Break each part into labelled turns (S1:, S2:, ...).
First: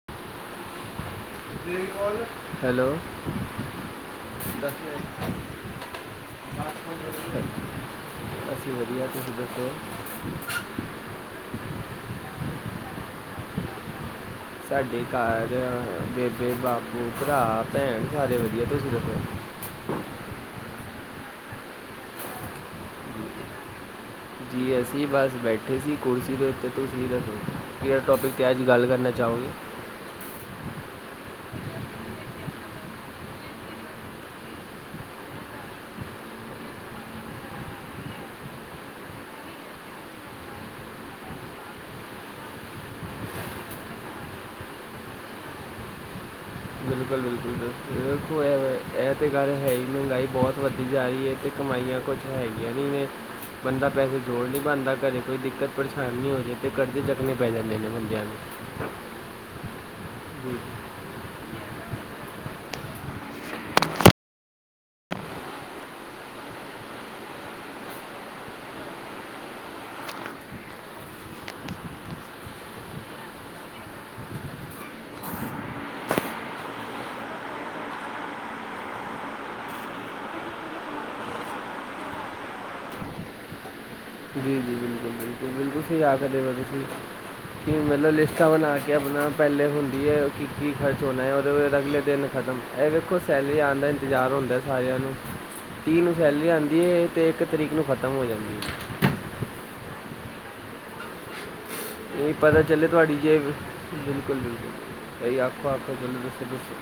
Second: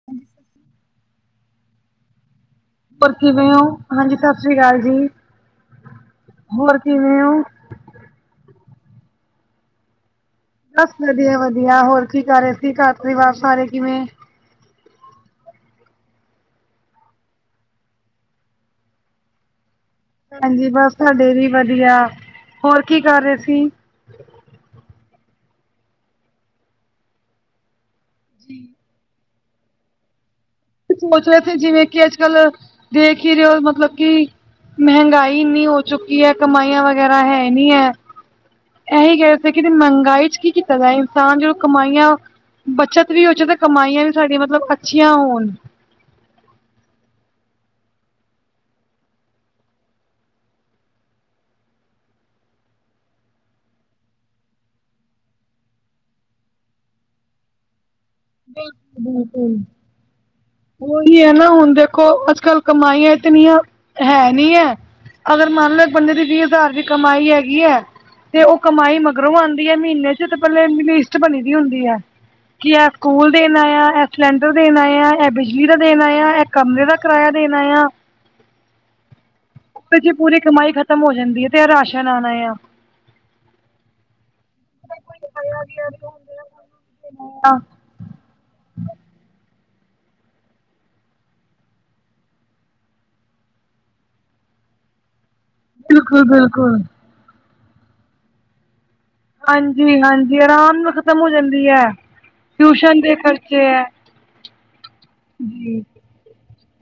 S1: [inaudible]
S2: Hello
S1: ਹੋਰ ਕਿਵੇਂ ਹੋ ਹਾਂਜੀ ਸਤਿ ਸ੍ਰੀ ਅਕਾਲ
S2: ਦੱਸ
S1: ਜੀ
S2: ਮਿੰਟ
S1: ਹੋਰ ਕਿਵੇਂ ਹੋ?
S2: ਅਸੀ ਵਧੀਆ ਜੀ ਤੁਸੀਂ ਦੱਸੋ
S1: ਬਸ ਵਧੀਆ ਵਧੀਆ ਹੋਰ ਕੀ ਕਰ ਰਹੇ ਸੀ ਘਰ ਪਰਿਵਾਰ ਸਾਰੇ ਕਿਵੇਂ
S2: ਤੁਹਾਡੇ ਘਰ ਬੇਬੇ ਬਾਪੂ ਭਰਾ ਭੈਣ ਸਾਰੇ ਵਧੀਆ ਤੁਸੀਂ ਦੱਸੋ?
S1: ਹਾਂਜੀ ਬਸ ਤੁਹਾਡੇ ਵੀ ਵਧੀਆ ਹੋਰ ਕੀ ਕਰ ਰਹੇ ਸੀ
S2: ਜੀ ਅਸੀਂ ਬਸ ਬੈਠੇ ਸੀ ਕੁਰਸੀ ਦੇ ਉੱਤੇ ਤੁਸੀ ਦੱਸੋ ਕਿਹੜੇ ਟੋਪਿਕ ਤੇ ਅੱਜ਼ ਗੱਲ਼ ਕਰਨਾਂ ਚਾਹੋਂਗੇ।
S1: ਸੋਚ ਰੇ ਥੇ ਜਿਵੇਂ ਕਿ ਅੱਜ਼ ਕੱਲ ਦੇਖ ਈ ਰਹੇਂ ਔ, ਮਤਲਬ ਕਿ ਮਹਿੰਗਾਈ ਏਨੀਂ ਹੋ ਚੁੱਕੀ ਹੈ, ਕਮਾਈਆਂ ਵਗ਼ੈਰਾ ਹੈ ਨੀ ਹੈ। ਐਹੀ ਕਹਿ ਰੇ ਥੇ ਕਿ ਮਹਿੰਗਾਈ ਚ ਕੀ ਕੀਤਾ ਜਾਏ ਤਾਂ ਜ਼ੋ ਕਮਾਈਆਂ ਬੱਚਤ ਵੀ ਹੋ ਚ ਤੇ ਕਮਾਈਆਂ ਵੀ ਸਾਡੀਆਂ ਮਤਲਬ ਅੱਛੀਆਂ ਹੋਣ।
S2: ਬਿਲਕੁਲ- ਬਿਲਕੁਲ, ਬਿਲਕੁਲ। ਬਿਲਕੁਲ ਐਹ ਤੇ ਗੱਲ ਹੈ ਈ ਮਹਿੰਗਾਈ ਬਹੁਤ ਵੱਧਦੀ ਜਾ ਰਹੀ ਏਂ, ਤੇ ਕਮਾਈਆਂ ਕੁੱਛ ਹੈਗੀਆਂ ਨੀਂ ਏ। ਬੰਦਾਂ ਪੈਸੇ ਜੋੜ ਨਹੀਂ ਪਾਂਦਾ, ਘਰੇਂ ਕੋਈ ਦਿੱਕਤ ਪਰੇਸ਼ਾਨੀ ਹੋਜੇ ਤੇ ਕਰਜ਼ੇ ਚੱਕਣੇ ਪੈ ਜਾਂਦੇ ਨੇ ਬੰਦਿਆ ਨੂੰ।
S1: ਬਿਲਕੁਲ- ਬਿਲਕੁਲ।
S2: ਜੀ
S1: ਉਹੀ ਐ ਨਾ, ਹੁਣ ਦੇਖੋ ਅੱਜ ਕੱਲ ਕਮਾਈਆਂ ਇਤਨੀਆਂ ਹੈ ਨੀ ਐ। ਅਗਰ ਮੰਨ ਲਓ ਇੱਕ ਬੰਦੇ ਦੀ ਵੀਹ ਹਜ਼ਾਰ ਵੀ ਕਮਾਈ ਹੈਗੀ ਐ। ਤੇ ਉਹ ਕਮਾਈ ਮਗਰੋਂ ਆਂਦੀ ਐ ਮਹੀਨੇ ਚ, ਤੇ ਪਹਿਲੇ ਲਿਸਟ ਬਣੀ ਦੀ ਹੁੰਦੀ ਐ, ਕੀ ਐ ਸਕੂਲ ਦੇਣਾਂ ਆ, ਐ ਸਿਲੰਡਰ ਦੇਣਾ ਆ, ਐ ਬਿਜਲੀ ਦਾ ਦੇਣਾ ਆ, ਐ ਕਮਰੇ ਦਾ ਕਿਰਾਇਆਂ ਦੇਣਾਂ ਆ। [inaudible] ਏਦੇ ਚ ਪੂਰੀ ਕਮਾਈ ਖ਼ਤਮ ਹੋ ਜਾਂਦੀ ਐ, ਤੇ ਏ ਰਾਸ਼ਨ ਆਣਾ ਆ।
S2: ਜੀ- ਜੀ। ਬਿਲਕੁਲ- ਬਿਲਕੁਲ, ਬਿਲਕੁਲ ਸਹੀ ਆਖ਼ਦੇ ਪਏ ਓ ਤੁਸੀਂ,
S1: ਹਾਂ
S2: ਕਿ ਮਤਲਬ ਲਿਸਟਾਂ ਬਣਾ ਕੇ ਆਪਣਾਂ ਪਹਿਲੇ ਹੁੰਦੀ ਐ, ਕਿ- ਕੀ ਖਰਚ ਹੋਣਾਂ ਉਹਦੇ ਬਾਅਦ ਅਗਲੇ ਦਿਨ ਖ਼ਤਮ, ਐਹ ਵੇਖੋ ਸੈਲਰੀ ਆਣ ਦਾ ਇੰਤਜ਼ਾਰ ਹੁੰਦਾਂ। ਆਇਆ ਨੂੰ।
S1: [inaudible]
S2: ਤੀਹ ਨੂੰ ਸੈਲਰੀ ਆਂਦੀ
S1: ਬਿਲਕੁਲ
S2: ਏ, ਤੇ ਇੱਕ ਤਰੀਕ ਨੂੰ ਖ਼ਤਮ ਹੋ ਜਾਂਦੀ ਏ।
S1: ਹਾਂਜੀ- ਹਾਂਜੀ ਅਰਾਮ ਨਾਲ਼ ਖਤਮ ਹੋ ਜਾਂਦੀ ਐ,
S2: ਇਹ ਪਤਾ ਚੱਲੇ
S1: ਟਿਊਸ਼ਨ ਦੇ
S2: ਤੁਹਾਡੀ ਜੇਬ
S1: ਖਰਚੇ ਐ।
S2: ਬਿਲਕੁਲ- ਬਿਲਕੁਲ ਕਈ ਆਪੋ ਆਪ [unintelligible]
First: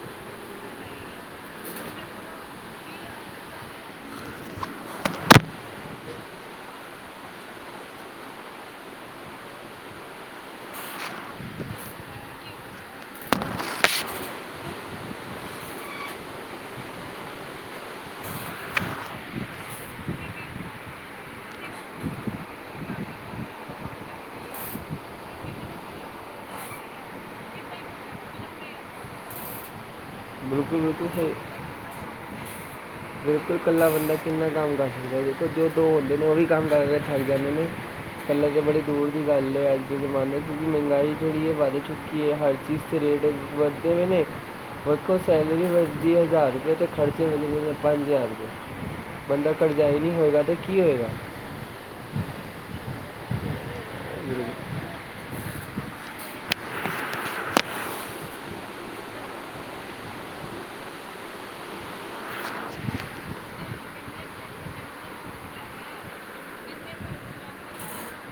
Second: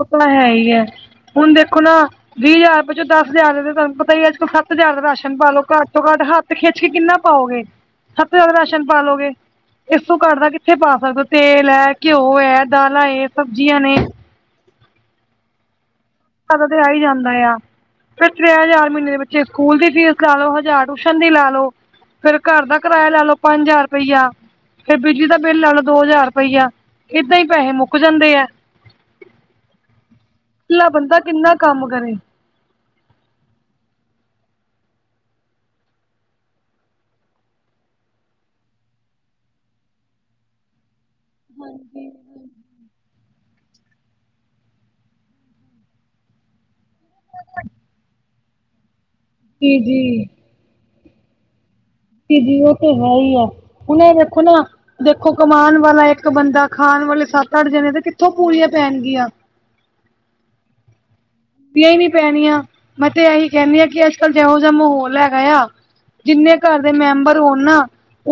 S1: ਓਹ ਤਾਂ ਹੈ ਈ ਐ, ਹੁਣ ਦੇਖੋ ਨਾ। ਵੀਹ ਹਜ਼ਾਰ ਪਿੱਛੋਂ ਦਸ ਹਜ਼ਾਰ ਰੁਪਏ ਤੁਹਾਨੂੰ ਪਤਾ ਈ ਐ ਅੱਜ ਕਲ, ਸੱਤ ਹਜ਼ਾਰ ਦਾ ਰਾਸ਼ਨ ਪਾਲੋ ਘੱਟ ਤੋਂ ਘੱਟ ਤੇ ਖਿੱਚ ਕੇ ਕਿੰਨਾ ਪਾਓਗੇ, ਸੱਤ ਹਜਾਰ ਦਾ ਰਾਸ਼ਨ ਪਾਲੋਗੇ। ਇਸ ਤੋਂ ਘੱਟ ਦਾ ਕਿੱਥੇ ਪਾ ਸਕਦੇ ਔ, ਤੇਲ ਐ ਘਿਓ ਐ, ਦਾਲਾਂ ਏ ਸਬਜ਼ੀਆਂ ਨੇ। ਹਾਡਾ ਤੇ ਆ ਈ ਜਾਂਦਾ ਆ। ਫੇਰ ਤਰੈ ਹਜ਼ਾਰ ਮਹੀਨੇ ਦੇ ਬੱਚੇ ਦੀ ਸਕੂਲ ਦੀ ਫੀਸ ਲਾ ਲੋ, ਹਜ਼ਾਰ ਟਿਊਸ਼ਨ ਦੀ ਲਾ ਲੋੋ। ਫੇਰ ਘਰ ਦਾ ਕਿਰਾਇਆਂ ਲਾ ਲਓ, ਪੰਜ ਹਜ਼ਾਰ ਰੁਪਇਆ। ਫੇਰ ਬਿਜਲੀ ਦਾ ਬਿੱਲ ਲਾ ਲਓ ਦੋ ਹਜ਼ਾਰ ਰੁਪਈਆ, ਏਦਾਂ ਈ ਪੈਹੇ ਮੁੱਕ ਜਾਂਦੇ ਆ।
S2: ਬਿਲਕੁਲ
S1: ਕੱਲਾ
S2: ਬਿਲਕੁਲ
S1: ਬੰਦਾਂ
S2: ਸਹੀ
S1: ਕਿੰਨਾਂ ਕੰਮ ਕਰੇ।
S2: ਬਿਲਕੁਲ ਕੱਲਾ ਬੰਦਾਂ ਕਿੰਨਾਂ ਕੰਮ ਕਰ ਸਕਦਾਂ ਐ, ਦੇਖੋ ਜੋ ਦੋ ਬੰਦੇ ਨੇ ਉਹ ਵੀ ਕੰਮ ਕਰਕੇ ਥੱਕ ਜਾਂਦੇ ਨੇ। ਹਲੇ ਤੇ ਬੜੀ ਦੂਰ ਦੀ ਗੱਲ ਏ ਅੱਜ ਦੇ ਜ਼ਮਾਨੇ, ਕਿਉਕਿ ਮਹਿੰਗਾਈ ਜਿਹੜੀ ਏ ਵੱਧ ਚੁੱਕ ਹਰ ਚੀਜ਼ ਦੇ ਰੇਟ ਵੱਧਦੇ ਪਏ ਨੇ, ਵੇਖੋਂ ਸੈਲਰੀ ਵੱਧਦੀ ਹਜ਼ਾਰ ਰੁਪਏ ਤੱਕ। ਖ਼ਰਚੇ ਬੰਦੇ ਦੇ ਪੰਜ ਹਜ਼ਾਰ ਰੁਪਏ, ਬੰਦਾਂ
S1: ਜੀ
S2: ਕਰਜ਼ਾਈ ਨੀ
S1: ਜੀ
S2: ਹੋਏਗਾ ਤੇ ਕੀ ਹੋਏਗਾ।
S1: ਜੀ ਉਹ ਤੇ ਹੈ ਈ ਆ, ਹੁਣ ਇਹ ਵੇਖੋ ਨਾ। ਦੇਖੋ ਕਮਾਉਣ ਵਾਲਾਂ ਇੱਕ ਬੰਦਾਂ ਖ਼ਾਣ ਵਾਲੇ ਸੱਤ, ਅੱਠ ਜਣੇ ਤੇ ਕਿੱਥੋਂ ਪੂਰੀਆਂ ਪੈਣਗੀਆਂ। ਪੂਰੀਆ ਹੀ ਨੀਂ ਪੈਣੀਆਂ, ਮੈਂ ਤੇ ਇਹੀ ਕਹਿੰਦੀ ਆ ਕਿ ਅੱਜ ਕੱਲ ਜੈਹੋ ਜਾ ਮਾਹੌਲ ਹੈਗਾ ਆ। ਜਿੰਨੇ ਘਰ ਦੇ ਮੈਂਬਰ ਹੋਣ ਨਾ,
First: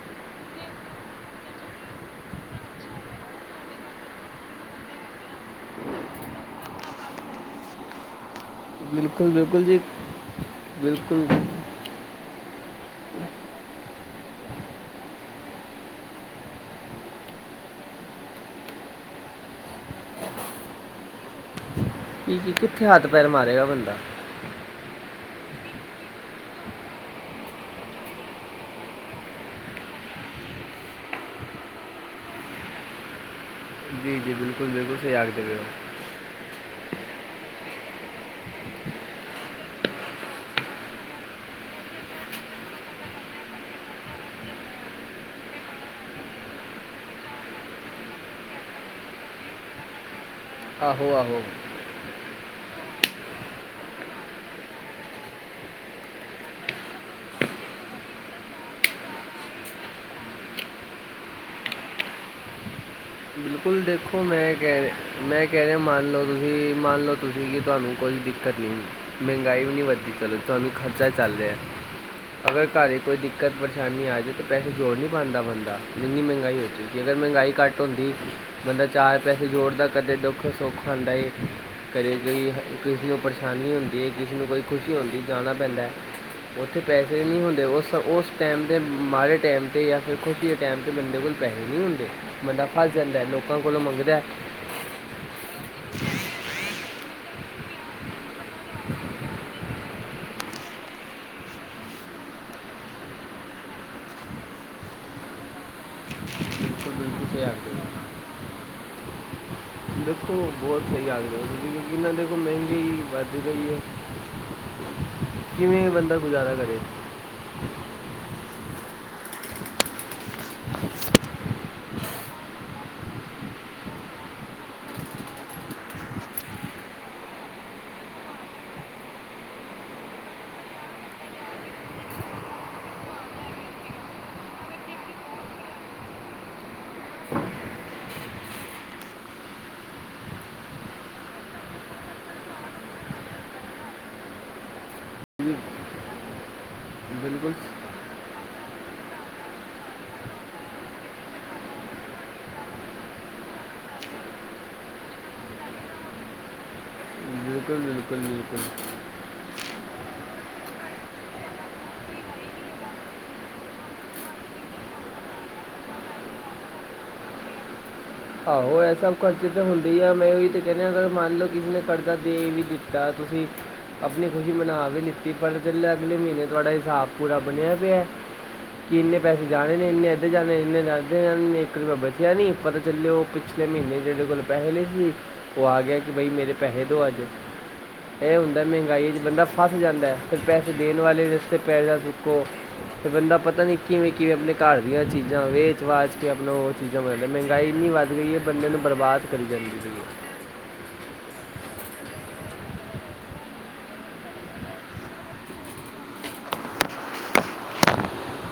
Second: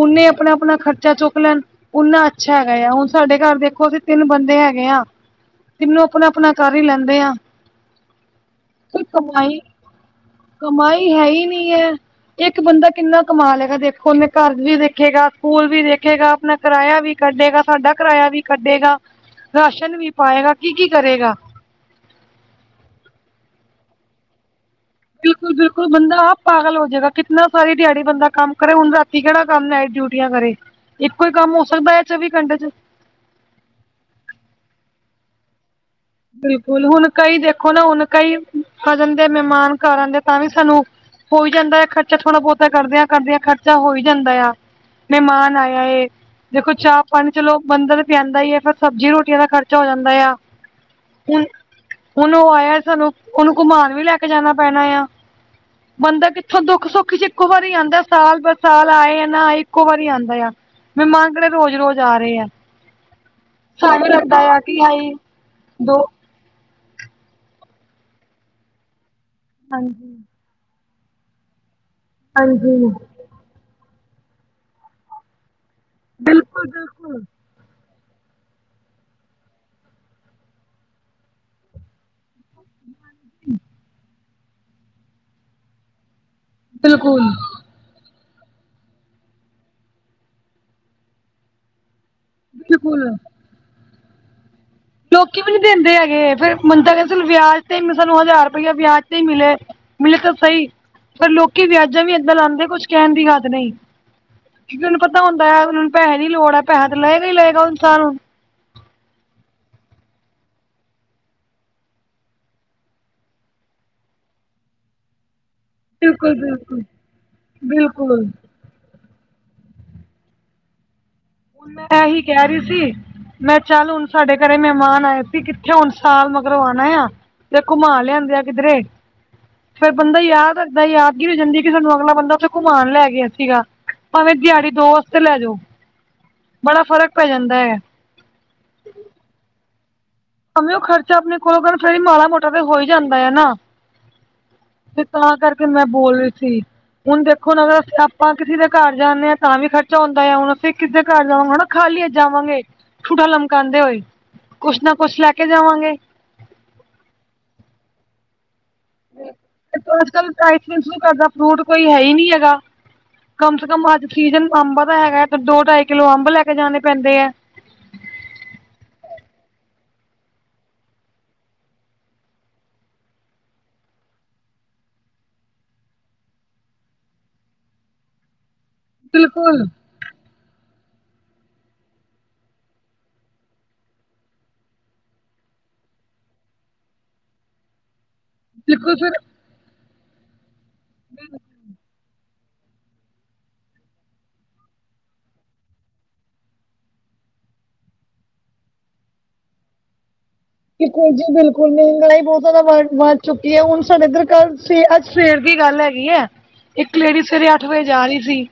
S1: ਓਨੇ ਆਪਣਾਂ- ਆਪਣਾਂ ਖ਼ਰਚਾ ਚੁੱਕ ਲੈਣ। ਓਨਾ ਅੱਛਾ ਹੈਗਾ ਆ, ਹੁਣ ਸਾਡੇ ਘਰ ਦੇਖੋ ਅਸੀਂ ਤਿੰਨ ਬੰਦੇ ਹੈਗੇ ਆ। ਤਿਨੋਂ ਆਪਣਾਂ-ਆਪਣਾਂ ਕਰ ਈ ਲੈਂਦੇ ਆਂ। ਕੋਈ
S2: ਬਿਲਕੁਲ
S1: ਕਮਾਈ-
S2: ਬਿਲਕੁਲ ਜੀ
S1: ਕਮਾਈ ਹੈ
S2: ਬਿਲਕੁਲ
S1: ਈ ਨੀ ਆ। ਇੱਕ ਬੰਦਾਂ ਕਿੰਨਾਂ ਕਮਾਂ ਲੇ ਗਾ, ਦੇਖੋ ਉਹਨੇ ਘਰ ਵੀ ਵੇਖੇਗਾ ਸਕੂਲ ਵੀ ਵੇਖੇਗਾ ਆਪਣਾਂ ਕਿਰਾਇਆ ਵੀ ਕੱਢੇਗਾ, ਸਾਡਾ ਕਿਰਾਇਆ ਵੀ ਕੱਢੇਗਾ, ਰਾਸ਼ਨ ਵੀ ਪਾਏਂਗਾ ਕੀ- ਕੀ ਕਰੇਂਗਾ।
S2: ਕੀ- ਕੀ ਕਿੱਥੇ ਹੱਥ ਪੈਰ ਮਾਰੇਗਾ ਬੰਦਾ
S1: ਬਿਲਕੁੱਲ ਬਿਲਕੁੱਲ ਬੰਦਾ ਆਪ ਪਾਗਲ ਹੋ ਜਾਏਗਾ ਕਿਤਨਾ ਸਾਰੀ ਦਿਹਾੜੀ ਬੰਦਾ ਕੰਮ ਕਰੇ ਹੁਣ ਰਾਤੀ ਕਿਹੜਾ ਕੰਮ ਨਾਈਟ ਡਿਊਟ ਛੁੱਟੀਆਂ ਕਰੇ, ਇੱਕੋ ਕੰਮ ਹੋ ਸਕਦਾ ਹੈ ਚੌਵੀ ਘੰਟੇ 'ਚ
S2: ਜੀ -ਜੀ ਬਿਲਕੁੱਲ- ਬਿਲਕੁੱਲ ਸਹੀ ਤਿਆਗ ਦੇਵੇ
S1: ਬਿਲਕੁੱਲ ਹੁਣ ਕਈ ਦੇਖੋ ਨਾ, ਹੁਣ ਕਈ ਕਜ਼ਨ ਦੇ ਮਹਿਮਾਨ ਘਰ ਆਉਂਦੇ ਤਾਂ ਵੀ ਸਾਨੂੰ ਹੋਈ ਜਾਂਦਾ ਖਰਚਾ ਥੋਣਾ ਬਹੁਤਾ ਕਰਦਿਆਂ ਕਰਦਿਆਂ ਖਰਚਾ ਹੋਈ ਜਾਂਦਾ ਆ ਮਹਿਮਾਨ ਆਇਆ ਇਹ ਦੇਖੋ ਚਾਹ ਪਾਣੀ ਚਲੋ ਬੰਦਾ ਪਿਆਂਦਾ ਏ ਫੇਰ ਸਬਜ਼ੀ ਰੋਟੀਆਂ ਦਾ ਖਰਚਾ ਹੋ ਜਾਂਦਾ ਆ
S2: ਆਹੋ ਆਹੋ
S1: ਹੁਣ, ਹੁਣ ਉਹ ਆਇਆ ਸਾਨੂੰ ਉਹਨੂੰ ਘੁਮਾਨ ਵੀ ਲੈ ਕੇ ਜਾਣਾ ਪੈਣਾ ਆ ਬੰਦਾ ਕਿੱਥੋਂ ਦੁੱਖ- ਸੁੱਖ 'ਚ ਇੱਕੋ ਵਾਰੀ ਆਉਂਦਾ ਸਾਲ ਬਾਅਦ ਸਾਲ ਆਏ ਆ ਨਾ ਆਏ ਇੱਕੋ ਵਾਰੀ ਆਂਦਾ ਆ ਮਹਿਮਾਨ ਕਿਹੜਾ ਰੋਜ਼ ਰੋਜ਼ ਆ ਰਹੇ ਐ
S2: ਬਿਲਕੁੱਲ ਦੇਖੋ ਮੈਂ
S1: ਆ ਕਿ
S2: ਕਹਿ,
S1: ਹਾਈ
S2: ਮੈਂ ਕਹਿ ਰਿਹਾ
S1: ਦੋ
S2: ਮੰਨ ਲਓ ਤੁਸੀਂ ਮੰਨ ਲਓ ਤੁਸੀਂ ਕਿ ਤੁਹਾਨੂੰ ਕੋਈ ਦਿੱਕਤ ਨਹੀਂ, ਮਹਿੰਗਾਈ ਵੀ ਨਹੀਂ ਵੱਧਦੀ
S1: ਹਾਂਜੀ
S2: ਚਲੋ ਤਾਂ ਵੀ ਖਰਚਾ ਚੱਲ ਰਿਹਾ, ਅਗਰ ਘਰ
S1: ਹਾਂਜੀ
S2: 'ਚ ਕੋਈ ਦਿੱਕਤ ਪ੍ਰੇ ਪ੍ਰੇਸ਼ਾਨੀ ਆ ਜਾਵੇ ਤੇ ਪੈਸੇ ਜੋੜ ਨਹੀਂ ਪਾਉਂਦਾ ਬੰਦਾ, ਇੰਨੀ ਮਹਿੰਗਾਈ
S1: ਬਿਲਕੁਲ
S2: ਹੋ ਚੁੱਕੀ,
S1: ਬਿਲਕੁਲ
S2: ਅਗਰ ਮਹਿੰਗਾਈ ਘੱਟ ਹੁੰਦੀ ਬੰਦਾ ਚਾਰ ਪੈਸੇ ਜੋੜਦਾ ਕਦੇ ਦੁੱਖ ਸੁੱਖ ਹੁੰਦਾ ਏ, ਕਦੇ ਕੋਈ ਕਿਸੇ ਨੂੰ ਪ੍ਰੇਸ਼ਾਨੀ ਹੁੰਦੀ ਏ, ਕਿਸੇ ਨੂੰ ਕੋਈ ਖੁਸ਼ੀ ਹੁੰਦੀ ਜਾਣਾ ਪੈਂਦਾ ਉੱਥੇ
S1: ਬਿਲਕੁਲ
S2: ਪੈਸੇ ਨਹੀਂ ਹੁੰਦੇ, ਉਸ- ਉਸ ਟੈਮ ਤੇ ਮਾੜੇ ਟੈਮ ਤੇ ਜਾਂ ਫੇਰ ਖੁਸ਼ੀ ਦੇ ਟੈਮ ਤੇ ਬੰਦੇ ਕੋਲ ਪੈਸੇ ਨਹੀਂ ਹੁੰਦੇ, ਬੰਦਾ ਫਸ
S1: ਬਿਲਕੁਲ
S2: ਐ ਲੋਕਾਂ ਕੋਲੋਂ ਮੰਗਦਾ
S1: ਲੋਕੀ ਵੀ ਨੀ ਦਿੰਦੇ ਹੈਗੇ, ਫੇਰ ਬੰਦਾ ਕਹਿੰਦਾ ਚਲੋ ਵਿਆਜ ਤੇ ਸਾਨੂੰ ਹਜ਼ਾਰ ਰੁਪਈਆ ਵਿਆਜ ਤੇ ਹੀ ਮਿਲੇ ਮਿਲੇ ਤਾਂ ਸਹੀ, ਪਰ ਲੋਕੀ ਵਿਆਜਾਂ ਵੀ ਐਦਾਂ ਲਾਉਂਦੇ ਕੁੱਛ ਕਹਿਣ ਦੀ ਹੱਦ ਨਹੀਂ ਕਿਉਂਕਿ ਉਹਨੂੰ ਪਤਾ ਹੁੰਦਾ ਹੈ ਉਹ ਨੂੰ ਪੈਸੇ ਦੀ ਲੋੜ ਹੈ ਪੈਸਾ ਤਾਂ
S2: ਬਿਲਕੁਲ
S1: ਲਏਗਾ ਹੀ
S2: ਬਿਲਕੁਲ ਸਹੀ
S1: ਲਏਗਾ
S2: ਆਖਦੇ ਹੋ।
S1: ਇਨਸਾਨ
S2: ਦੇਖੋ ਬਹੁਤ ਸਹੀ ਆਦਮੀ ਜਿੰਨਾ ਦੇ ਕੋਲ ਮਹਿੰਦੀ ਵੱਧ ਗਈ ਹੈ ਕਿਵੇਂ ਬੰਦਾ
S1: ਬਿਲਕੁੱਲ-
S2: ਗੁਜ਼ਾਰਾ ਕਰੇ
S1: ਬਿਲਕੁੱਲ, ਬਿਲਕੁੱਲ ਹੁਣ ਮੈਂ ਐਹ ਹੀ ਕਹਿ ਰਹੀ ਸੀ ਮੈਂ ਚੱਲ ਹੁਣ ਸਾਡੇ ਘਰੇ ਮਹਿਮਾਨ ਆਏ ਸੀ ਕਿੱਥੇ ਹੁਣ ਸਾਲ ਮਗਰੋਂ ਆਣਾ ਆ ਤੇ ਘੁੰਮਾ ਲਿਆਂਦੇ ਆ ਕਿਦਰੇੇ ਫੇਰ ਬੰਦਾ ਯਾਦ ਰੱਖਦਾ, ਯਾਦਗੀਰੀ ਹੋ ਜਾਂਦੀ ਕਿ ਸਾਨੂੰ ਅਗਲਾ ਬੰਦਾ ਉੱਥੇ ਘੁਮਾਣ ਲੈ ਗਿਆ ਸੀਗਾ ਭਾਵੇਂ ਦਿਹਾੜੀ ਦੋ ਹਫਤੇ ਲੈ ਜਾਓ ਬੜਾ ਫਰਕ ਪੈ ਜਾਂਦਾ ਐ ਭਾਵੇਂ ਉਹ ਖਰਚਾ ਆਪਣੇ ਕੋਲੋਂ ਕਰਨ, ਫੇਰ ਮਾੜਾ ਮੋਟਾ ਤੇ ਹੋਈ ਜਾਂਦਾ ਹੈ ਨਾ ਤੇ ਤਾਂ
S2: ਜੀ,
S1: ਕਰਕੇ ਮੈਂ ਬੋਲ ਰਹੀ ਸੀ ਹੁਣ
S2: ਬਿਲਕੁਲ
S1: ਦੇਖੋ ਨਵਾ ਸਿਆਪ ਆਪਾਂ ਕਿਸੇ ਦੇ ਘਰ ਜਾਂਦੇ ਹਾਂ ਤਾਂ ਵੀ ਖਰਚਾ ਹੁੰਦਾ ਆ ਹੁਣ ਕਿਸੀ ਦੇ ਘਰ ਜਾਵਾਂਗੇ ਹਣਾ ਖਾਲੀ ਹੱਥ ਜਾਵਾਂਗੇ ਠੂਠਾ ਲਮਕਾਉਂਦੇ ਹੋਏ, ਕੁੱਛ ਨਾ ਕੁੱਛ ਲੈ ਕੇ ਜਾਵਾਂਗੇ
S2: ਬਿਲਕੁੱਲ ਬਿਲਕੁੱਲ ਬਿਲਕੁੱਲ
S1: ਹ ਅੱਜ ਕੱਲ ਪੈਸੇ ਪੈਸਿਆਂ ਕਰਦਾ ਫਰੂਟ ਕੋਈ ਹੈ ਹੀ ਨਹੀਂ ਹੈਗਾ ਕਮ ਸੇ ਕਮ ਅੱਜ ਸੀਜ਼ਨ ਅੰਬਾ ਦਾ ਹੈਗਾ ਹੈ ਤੇ ਦੋ ਢਾਈ ਕਿਲੋ ਅੰਬ ਲੈ ਕੇ ਜਾਣੇ ਪੈਂਦੇ ਐ
S2: ਆਹੋ ਐਹ ਸਭ ਖਰਚੇ ਤਾਂ ਹੁੰਦੇ ਹੀ ਆ ਮੈਂ ਉਹੀ ਤਾਂ ਕਹਿੰਦੇ ਅਗਰ ਮੰਨ ਲਓ ਕਿਸੇ ਨੇ ਖਰਚਾ ਦੇ ਵੀ ਦਿੱਤਾ ਤੁਸੀਂ ਆਪਣੀ ਖੁਸ਼ੀ ਮਨਾ ਵੀ ਲਿੱਤੀ, ਪਰ ਅਗਲੇ ਮਹੀਨੇ ਤੁਹਾਡਾ ਹਿਸਾਬ ਪੂਰਾ ਬਣਿਆ ਪਿਆ
S1: [inaudible]
S2: ਕਿ ਇੰਨੇ ਪੈਸੇ
S1: ਬਿਲਕੁਲ
S2: ਜਾਨੇ ਇੰਨੇ ਅੱਧੇ ਜਾਣੇ ਨੇ ਇੰਨੇ ਅੱਧੇ ਜਾਣੇ ਨੇ ਇੱਕ ਰੁਪਏ ਬਚਿਆ ਨੀ ਪਤਾ ਜੱਲੇ ਉਹ ਪਿਛਲੇ ਮਹੀਨੇ ਜਿਹੜੇ ਕੋਲ ਪੈਸੇ ਨੀ ਸੀ ਉਹ ਆ ਗਿਆ ਕਿ ਬਈ ਮੇਰੇ ਪੈਸੇ ਦੋ ਅੱਜ ਇਹ ਹੁੰਦਾ
S1: ਬਿਲਕੁਲ ਸਰ
S2: ਮਹਿੰਗਾਈ 'ਚ ਬੰਦਾ ਫਸ ਜਾਂਦਾ, ਫੇਰ ਪੈਸੇ ਦੇਣ ਵਾਲੇ ਰਸਤੇ ਪੈਸੇ ਸੁੱਕੋ ਤੇ ਬੰਦਾ ਪਤਾ ਨੀ ਕਿਵੇਂ-ਕਿਵੇਂ ਆਪਨੇ ਘਾਰ ਦੀਆਂ ਚੀਜ਼ਾਂ ਵੇਚ ਵਾਚ ਕੇ ਆਪਨਾ ਓ ਚੀਜਾਂ [unintelligible] ਨਈ। ਗਾਈ ਇੰਨੀ ਵੱਧ ਗਈ ਐ ਬੰਦਿਆਂ ਨੂੰ ਬਰਬਾਦ ਕਰੀ ਜਾਂਦੀ ਏ।
S1: ਬਿਲਕੁਲ ਜੀ ਬਿਲਕੁਲ ਮਹਿੰਗਾਈ ਬੋਤ ਜਾਦਾ ਵ ਵੱਧ ਚੁੱਕੀ ਐ। ਹੂਨ ਸਾਡੇ ਏੱਧਰ ਘਰ ਸਵੇ ਅੱਜ ਸਵੇਰ ਦੀ ਗੱਲ ਹੈਗੀ ਐ, ਇੱਕ ਲੇਡੀ ਸਵੇਰੇ ਅੱਠ ਵਜੇ ਜਾ ਰੀ ਸੀ।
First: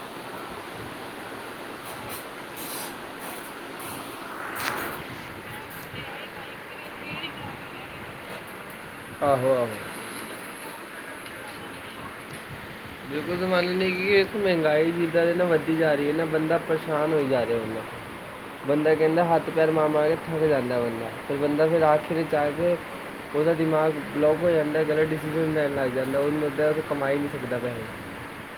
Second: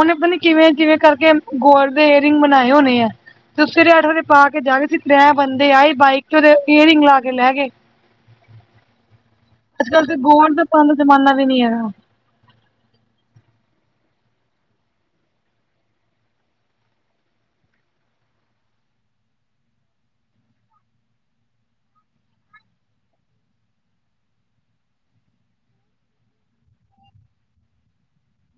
S1: ਓਨੇ ਪਤਾ ਨੀ ਕਿਵੇਂ, ਕਿਵੇਂ ਕਰਕੇ ਗੋਲਡ ਦੇ ਏਅਰ ਰਿੰਗ ਬਨਾਏ ਹੋਨੇ ਐ ਤੇ ਓ ਸਵੇਰੇ ਅੱਠ ਵਰੇ ਪਾ ਕੇ ਜਾ ਰੇ ਸੀ ਤ੍ਰੈ ਬੰਦੇ ਆਏ ਬਾਈਕ ਤੇ ਓਰੇ ਈਅਰਿੰਗ ਲਾ ਕੇ ਲੈ ਗਏ।
S2: ਆਹੋ-ਆਹੋ।
S1: ਅੱਜ-ਕੱਲ ਤੇ ਗੋਲਡ ਦੇ ਪਾਨ ਦਾ ਜਮਾਨਾ ਵੀ ਨੀ ਹੈਗਾ।
S2: ਬਿਲਕੁਲ ਸੰਭਾਲਨੀ ਹੈਗੀ ਏ। ਇੱਕ ਮਹਿੰਗਾਈ ਜਿੱਦਾਂ ਏ ਨਾ ਵਧਦੀ ਜਾ ਰੀ ਏ ਨਾ ਬੰਦਾ ਪਰੇਸ਼ਾਨ ਹੋਈ ਜਾ ਰਿਐ, ਬੰਦਾ। ਬੰਦਾ ਕੈਂਦਾ ਹੱਥ ਪੈਰ ਮਾਰ-ਮਾਰ ਕੇ ਥੱਕ ਜਾਂਦੈ ਬੰਦਾ। ਫੇਰ ਬੰਦਾ ਫੇਰ ਆਖਿਰ ਵਿੱਚ ਆ ਕੇ ਓਦਾ ਦਿਮਾਗ ਬਲੋਕ ਹੋ ਜਾਂਦੈ। ਜੜਾ ਡਿਸੀਜ਼ਨ ਲੈਣ ਲੱਗ ਜਾਂਦਾ ਓਨੂੰ ਜਾ ਕੇ ਕਮਾ ਈ ਨੀ ਸਕਦਾ ਪੈਹੇ।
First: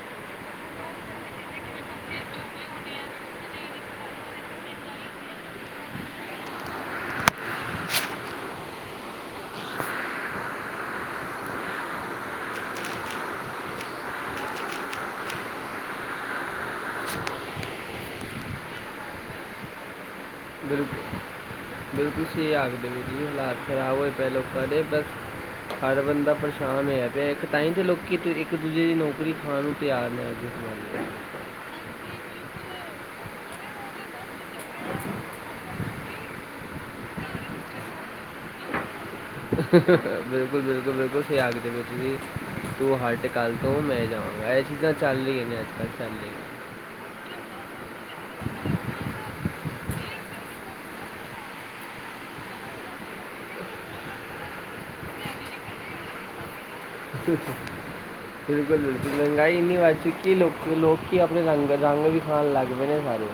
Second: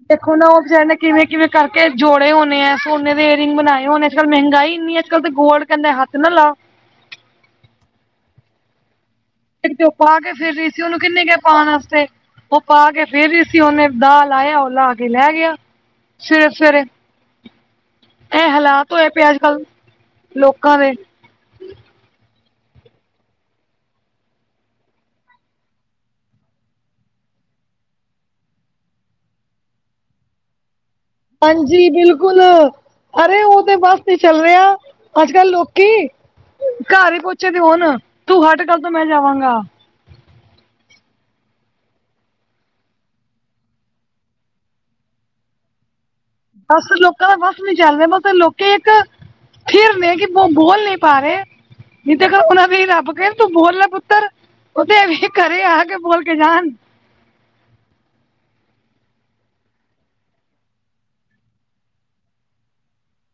S1: ਦੇਖੋ ਨਾ ਓ ਬਿਚਾਰੇ ਨੇ ਕਿਵੇਂ-ਕਿਵੇਂ ਕਰਕੇ ਜੋੜੇ ਹੋਨੇ ਐ, ਸੋਨੇ ਦੇ ਏਅਰਿੰਗ ਬਨਾਏ ਹੋਨੇ। ਅੱਜ-ਕੱਲ ਮਹਿੰਗਾਈ ਇੰਨੀ ਐ ਕੱਲ ਤੇ ਗੋਲਡ ਕੈਂਦੈ ਹੱਥ ਨਾ ਲਾਓ। ਫੇਰ ਭੀ ਓ ਪਾ ਕੇ ਫਿਰ ਰੀ ਸੀ ਓਨੂੰ ਕਿੰਨੇ ਕਿਐ ਪਾਨ ਆਸਤੇ। ਓ ਪਾ ਕੇ ਫ਼ਿਰ ਵੀ ਸੀ ਓਨੇ ਦਾਅ ਲਾਇਆ ਓ ਲਾ ਕੇ ਲੈ ਗਿਆ ਸਵੇਰੇ-ਸਵੇਰੇ। ਐ ਹਾਲਾਤ ਹੋਏ ਪਏ ਅੱਜ-ਕੱਲ।
S2: ਬਿਲਕੁਲ। ਬਿਲਕੁਲ ਸਈ ਆਖਦੇ ਨੇ ਜੀ ਏ ਹਾਲਾਤ ਖ਼ਰਾਬ ਹੋਏ ਪਏ ਲੋਕਾਂ ਦੇ, ਬਸ ਹਰ ਬੰਦਾ ਪਰੇਸ਼ਾਨ ਹੋਇਆ ਪਿਐ। ਇੱਕ ਤਾਈ ਤੇ ਲੋਕੀ ਇੱਕ ਦੂਜੇ ਦੀ ਨੌਕਰੀ ਖਾਣ ਨੂੰ ਤਿਆਰ ਨੇ, ਅੱਗੇ।
S1: ਹਾਂਜੀ, ਬਿਲਕੁਲ। ਅਰੇ ਓ ਤੇ ਬਸ ਨਈ ਚੱਲ ਰੇ ਓ। ਅੱਜ-ਕੱਲ ਲੋਕੀ ਘਾਰ ਈ ਪੌਚੇ ਦੇ ਹੋਨ ਤੂੰ ਹਟ ਕੱਲ ਤੋਂ ਮੈਂ ਜਾਵਾਂਗਾ।
S2: ਬਿਲਕੁਲ-ਬਿਲਕੁਲ-ਬਿਲਕੁਲ ਸਈ ਆਖਦੇ ਪਏ ਤੁਸੀ। ਤੂੰ ਹਟ ਕੱਲ ਤੋਂ ਮੈਂ ਜਾਵਾਂਗਾ। ਐ ਚੀਜ਼ਾਂ ਚੱਲ ਰਈਐਂ ਨੇ ਅੱਜ-ਕੱਲ, ਪੈਲੇ
S1: ਬਸ ਲੋਕਾਂ ਦਾ ਵੱਸ ਨੀ ਚੱਲ ਰਿਆ ਮਤਲਬ ਲੋਕੀ ਇੱਕ ਥਿਰ ਨੇ ਕਿ ਬੋ ਬੋਲ ਨੀ ਪਾ ਰੇ ਨੀ ਤੇ ਕ ਓਨਾਂ ਵੀ ਰੱਬ ਕਏ ਤੂੰ ਬੋਲ ਲੈ ਪੁੱਤਰ। ਓ ਤੇ ਵੀ ਘਰੇ ਆ ਕੇ ਬੋਲ ਕੇ ਜਾਨ।
S2: ਤਿੱਸ ਬਿਲਕੁਲ-ਬਿਲਕੁਲ ਮਹਿੰਗਾਈ ਇੰਨੀ ਵੱਧ ਚੁੱਕੀ ਏ ਲੋਕ ਲੋਕੀ ਆਪਨੇ ਰੰਗ, ਰੰਗ ਵਿਖਾਨ ਲੱਗ ਪਏ ਨੇ ਸਾਰੇ।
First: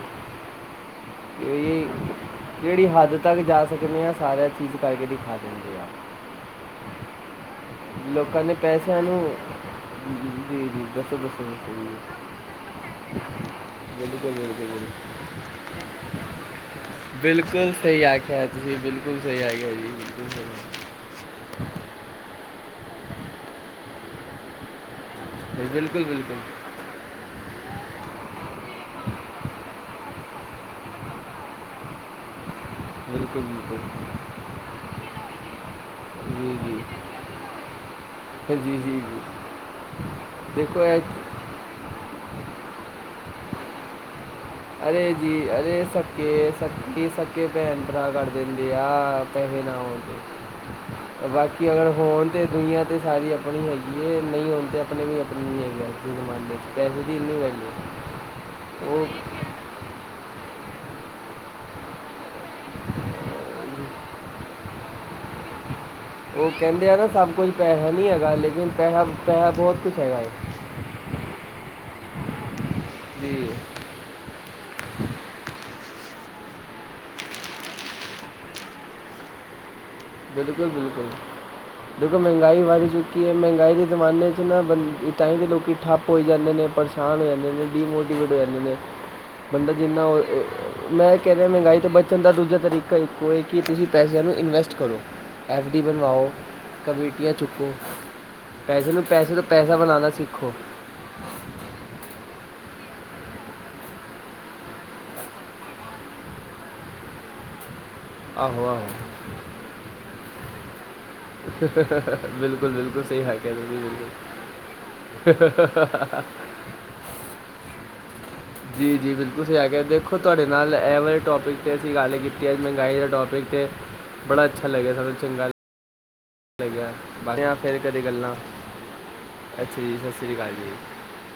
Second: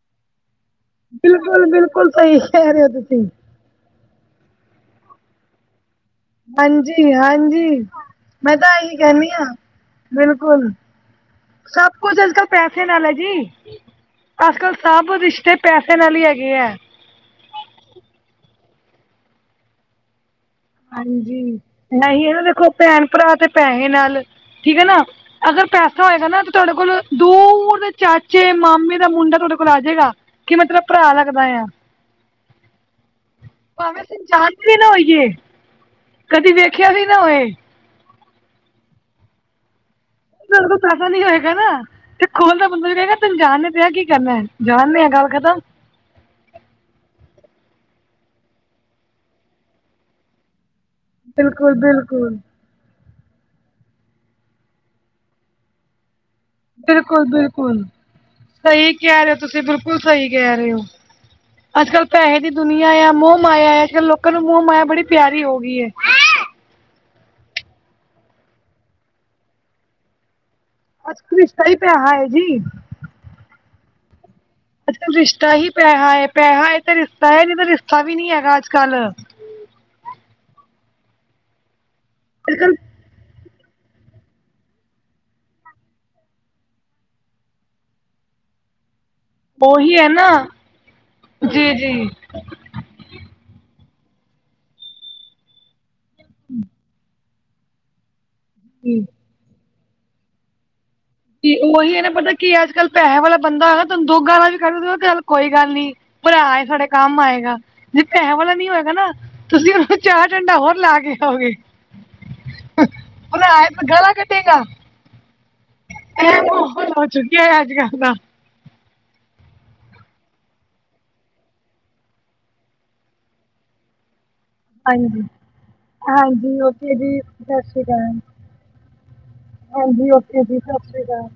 S2: ਕਿ
S1: ਬਿਲਕੁਲ, ਬਿਲਕੁਲ ਸਈ ਕੈ ਰਏ ਓ ਤੁਸੀ।
S2: ਤੇ ਕੇਨੇ ਆਂ ਸਾਰਾ ਚੀਜ਼ ਕਰਕੇ ਦਿਖਾ ਦੇ।
S1: ਹਾਂਜੀ, ਹਾਂਜੀ
S2: ਲੋਕਾਂ ਨੇ
S1: ਮੈਂ ਤਾਂ ਐਹੀ
S2: ਪੈਸਿਆਂ ਨੂੰ
S1: ਕੈਨੀ ਆਂ
S2: ਜੀ
S1: ਬਿਲਕੁਲ,
S2: ਜੀ ਦੱਸੋ ਦੱਸੋ ਦੱਸੋ ਜੀ
S1: ਸਭ ਕੁਛ ਅੱਜ-ਕੱਲ ਪੈਸੇ ਨਾਲ ਐ ਜੀ।
S2: ਬਿਲਕੁਲ ਬਿਲਕੁਲ
S1: ਅੱਜ-ਕਲ
S2: ਬਿਲਕੁਲ।
S1: ਸਭ ਰਿਸ਼ਤੇ ਪੈਸੇ ਨਾਲ ਈ ਹੈਗੇ ਐ।
S2: ਬਿਲਕੁਲ ਸਈ ਆਖਿਐ ਤੁਸੀਂ, ਬਿਲਕੁਲ ਸਈ ਆਖਿਐ ਜੀ। ਬਿਲਕੁਲ ਸਹੀ ਆਖਿਆ।
S1: ਹਾਂਜੀ। ਨਹੀ ਏ ਨਾ ਦੇਖੋ ਭੈਣ ਭਰਾ ਤੇ ਪੈਹੇ ਨਾਲ, ਠੀਕ ਐ ਨਾ ਅਗਰ ਪੈਸਾ
S2: ਬਿਲਕੁਲ
S1: ਹੋਏਗਾ
S2: ਬਿਲਕੁਲ
S1: ਨਾ ਤੇ ਤੁਆਡੇ ਕੋਲ ਦੂਰ ਦੇ ਚਾਚੇ, ਮਾਮੇ ਦਾ ਮੁੰਡਾ ਤੁਆਡੇ ਕੋਲ ਆ ਜੇਗਾ ਕਿ ਮਤਲਬ ਭਰਾ ਲੱਗਦਾ ਏਯਾ
S2: ਬਿਲਕੁਲ ਜੀ।
S1: ਭਾਵੇਂ ਅਸੀ ਜਾਨਦੇ ਈ ਨਾ ਹੋਈਏ, ਕਦੀ ਵੇਖਿਆ ਵੀ ਨਾ ਹੋਏ
S2: ਹ, ਜੀ-ਜੀ-ਜੀ।
S1: ਤੁਆਡੇ ਕੋਲ ਪੈਸਾ ਨੀ ਹੋਏਗਾ ਨਾ ਤੇ ਖੋਲ ਦਾ ਬੰਦਾ ਜੜਾ ਐ ਨਾ ਤੁਆਨੂੰ ਜਾਨ ਨੀ ਪਿਐ ਕੀ ਕਰਨੈ।
S2: ਅਰੇ ਜੀ, ਅਰੇ ਸਭ ਕਿ ਏ ਸਭ ਫਿਰ ਸੱਕੇ ਭੈਣ-ਭਰਾ ਕਰ ਦੇਂਦੇ ਆ, ਪੈਹੇ ਨਾ ਹੋਨ ਅ ਬਾਕੀ
S1: ਬਿਲਕੁਲ
S2: ਅਗਰ ਫੋਨ
S1: ਬਿਲਕੁਲ
S2: ਤੇ ਦੂਨੀਆ ਅਤੇ ਸਾਰੀ ਆਪਣੀ ਹੈਗੀ ਹੈ, ਨਹੀਂ ਹੋਣ ਤੇ ਆਪਣੇ ਵੀ ਆਪਣੀ ਨਹੀਂ ਹੈਗੀ, ਇਸ ਜ਼ਮਾਨੇ ਵਿਚ।
S1: ਬਿਲਕੁਲ -ਬਿਲਕੁਲ ਸਹੀ
S2: ਉਹ
S1: ਕਹਿ ਰਹੇ ਹੋ। ਤੁਸੀਂ ਬਿਲਕੁਲ ਸਹੀ ਕਹਿ ਰਹੇ ਹੋ, ਅੱਜ ਕੱਲ ਪੈਸੇ ਦੀ ਦੁਨੀਆਂ ਆ, ਮੋਹ ਮਾਇਆ ਅੱਜ ਕੱਲ ਲੋਕਾਂ ਨੂੰ ਮੂੰਹ ਮਾਇਆ ਬੜੀ ਪਿਆਰੀ ਹੋ ਗਈ ਏ।
S2: ਉਹ ਕਹਿੰਦੇ ਆ ਨਾ ਸਭ ਕੁਝ ਪੈਹਾ ਨਹੀਂ ਹੈਗਾ, ਲੇਕਨ ਪੈਹਾ- ਪੈਹਾ ਬਹੁਤ ਕੁਛ ਹੈਗਾ ਏ।
S1: ਅੱਜ ਰਿਸ਼ਤਾ ਹੀ ਪੇਹਾ ਹੈ ਜੀ।
S2: ਜੀ।
S1: ਅੱਜ ਕੱਲ ਰਿਸ਼ਤਾ ਹੀ ਪੈਹਾ ਹੈ, ਪੈਹਾ ਹੈ ਤਾਂ ਰਿਸ਼ਤਾ ਹੈ, ਨਹੀਂ ਤਾਂ ਰਿਸ਼ਤਾ ਵੀ ਨੀ ਹੈਗਾ ਅੱਜ ਕੱਲ੍ਹ।
S2: ਬਿਲਕੁਲ- ਬਿਲਕੁਲ ਦੇਖੋ
S1: ਅੱਜ
S2: ਮਹਿੰਗਾਈ ਵੀ
S1: ਕੱਲ੍ਹ
S2: ਚੁੱਕੀ ਹੈ, ਮਹਿੰਗਾਈ ਦੀ ਜ਼ਮਾਨੇ 'ਚ ਨਾ ਤਾਂ ਹੀ ਤਾਂ ਲੋਕ ਠੱਪ ਹੋ ਜਾਂਦੇ ਨੇ, ਪਰੇਸ਼ਾਨ ਹੋ ਜਾਂਦੇ ਨੇ, ਡੀਮੋਟੀਵੇਟ ਹੋ ਜਾਂਦੇ ਨੇ। ਬੰਦਾ
S1: ਉਹੀ
S2: ਜਿੰਨਾ
S1: ਹੈ ਨਾ
S2: ਉਹ ਮੈਂ ਕਹਿ ਰਿਹਾ
S1: ਜੀ
S2: ਮਹਿੰਗਾਈ ਤੋਂ
S1: ਜੀ
S2: ਬਚਣ ਦਾ ਦੂਜਾ ਤਰੀਕਾ ਹੀ ਕੋਈ ਕਿ ਤੁਸੀਂ ਪੈਸਿਆਂ ਨੂੰ ਇਨਵੈਸਟ ਕਰੋ। ਐੱਫ ਡੀ ਬਣਵਾਓ, ਕਮੇਟੀਆਂ ਚੁੱਕੋ, ਪੈਸੇ ਨੂੰ
S1: ਜੀ
S2: ਪੈਸੇ ਤਾਂ ਪੈਸਾ ਬਣਾਉਣਾ ਸਿੱਖੋ।
S1: ਤੇ ਉਹੀ ਇਹਨੇ ਪਤਾ ਕੀ ਅੱਜ ਕੱਲ੍ਹ ਪੈਸੇ ਵਾਲਾ ਬੰਦਾ ਹੈ ਨਾ ਤੁਹਾਨੂੰ ਦੋ ਗਾਲਾਂ ਵੀ ਕਢ ਲੇ ਚੱਲ ਕੋਈ ਗੱਲ ਨੀ। ਭਰਾ ਆ ਸਾਡੇ ਕੰਮ ਆਏਗਾ। ਜੇ ਪੈਸਿਆਂ ਵਾਲਾ
S2: ਆਹੋ
S1: ਨੀ ਹੋਏਗਾ ਨਾ,
S2: ਆਹੋ
S1: ਤੁਸੀਂ ਉਹ ਚਾਰ ਚੰਡਾ ਹੋਰ ਲਾ ਕੇ ਆਓਗੇ
S2: ਬਿਲਕੁਲ- ਬਿਲਕੁਲ ਸਹੀ ਹ
S1: ਭਰਾ
S2: ਕਹਿੰਦੇ
S1: ਏ ਤੇ ਗਾਲਾਂ ਕੱਢੇਗਾ
S2: ਜੀ ਬਿਲਕੁਲ।
S1: ਇਹ ਬਾਤ ਚੁੱਕੀ ਅੱਜ ਕੱਲ ਦਾ।
S2: ਜੀ -ਜੀ ਬਿਲਕੁਲ ਅਸੀਂ ਆ ਕੇ ਦੇਖੋ, ਤੁਹਾਡੇ ਨਾਲ ਐਵਰੇਜ ਟੋਪਿਕ 'ਤੇ ਅਸੀਂ ਗੱਲ ਕੀਤੀ ਹੈ, ਮਹਿੰਗਾਈ ਦੇ ਟੋਪਿਕ 'ਤੇ। ਬੜਾ ਅੱਛਾ ਲੱਗਿਆ
S1: ਹਾਂ
S2: ਸਾਨੂੰ
S1: ਹਾਂਜੀ
S2: ਚੰਗਾ
S1: -ਹਾਂਜੀ
S2: ਲੱਗਿਆ
S1: ਓਕੇ ਜੀ,
S2: ਬਾਕੀ ਆ
S1: ਸਤਿ
S2: ਫਿਰ
S1: ਸ੍ਰੀ
S2: ਕਦੇ
S1: ਅਕਾਲ।
S2: ਗੱਲਾਂ ਅੱਛਾ ਜੀ
S1: ਹਾਂਜੀ,
S2: ਸਤਿ ਸ੍ਰੀ
S1: ਓਕੇ
S2: ਅਕਾਲ
S1: ਜੀ, ਸਤਿ ਸ੍ਰੀ ਅਕਾਲ।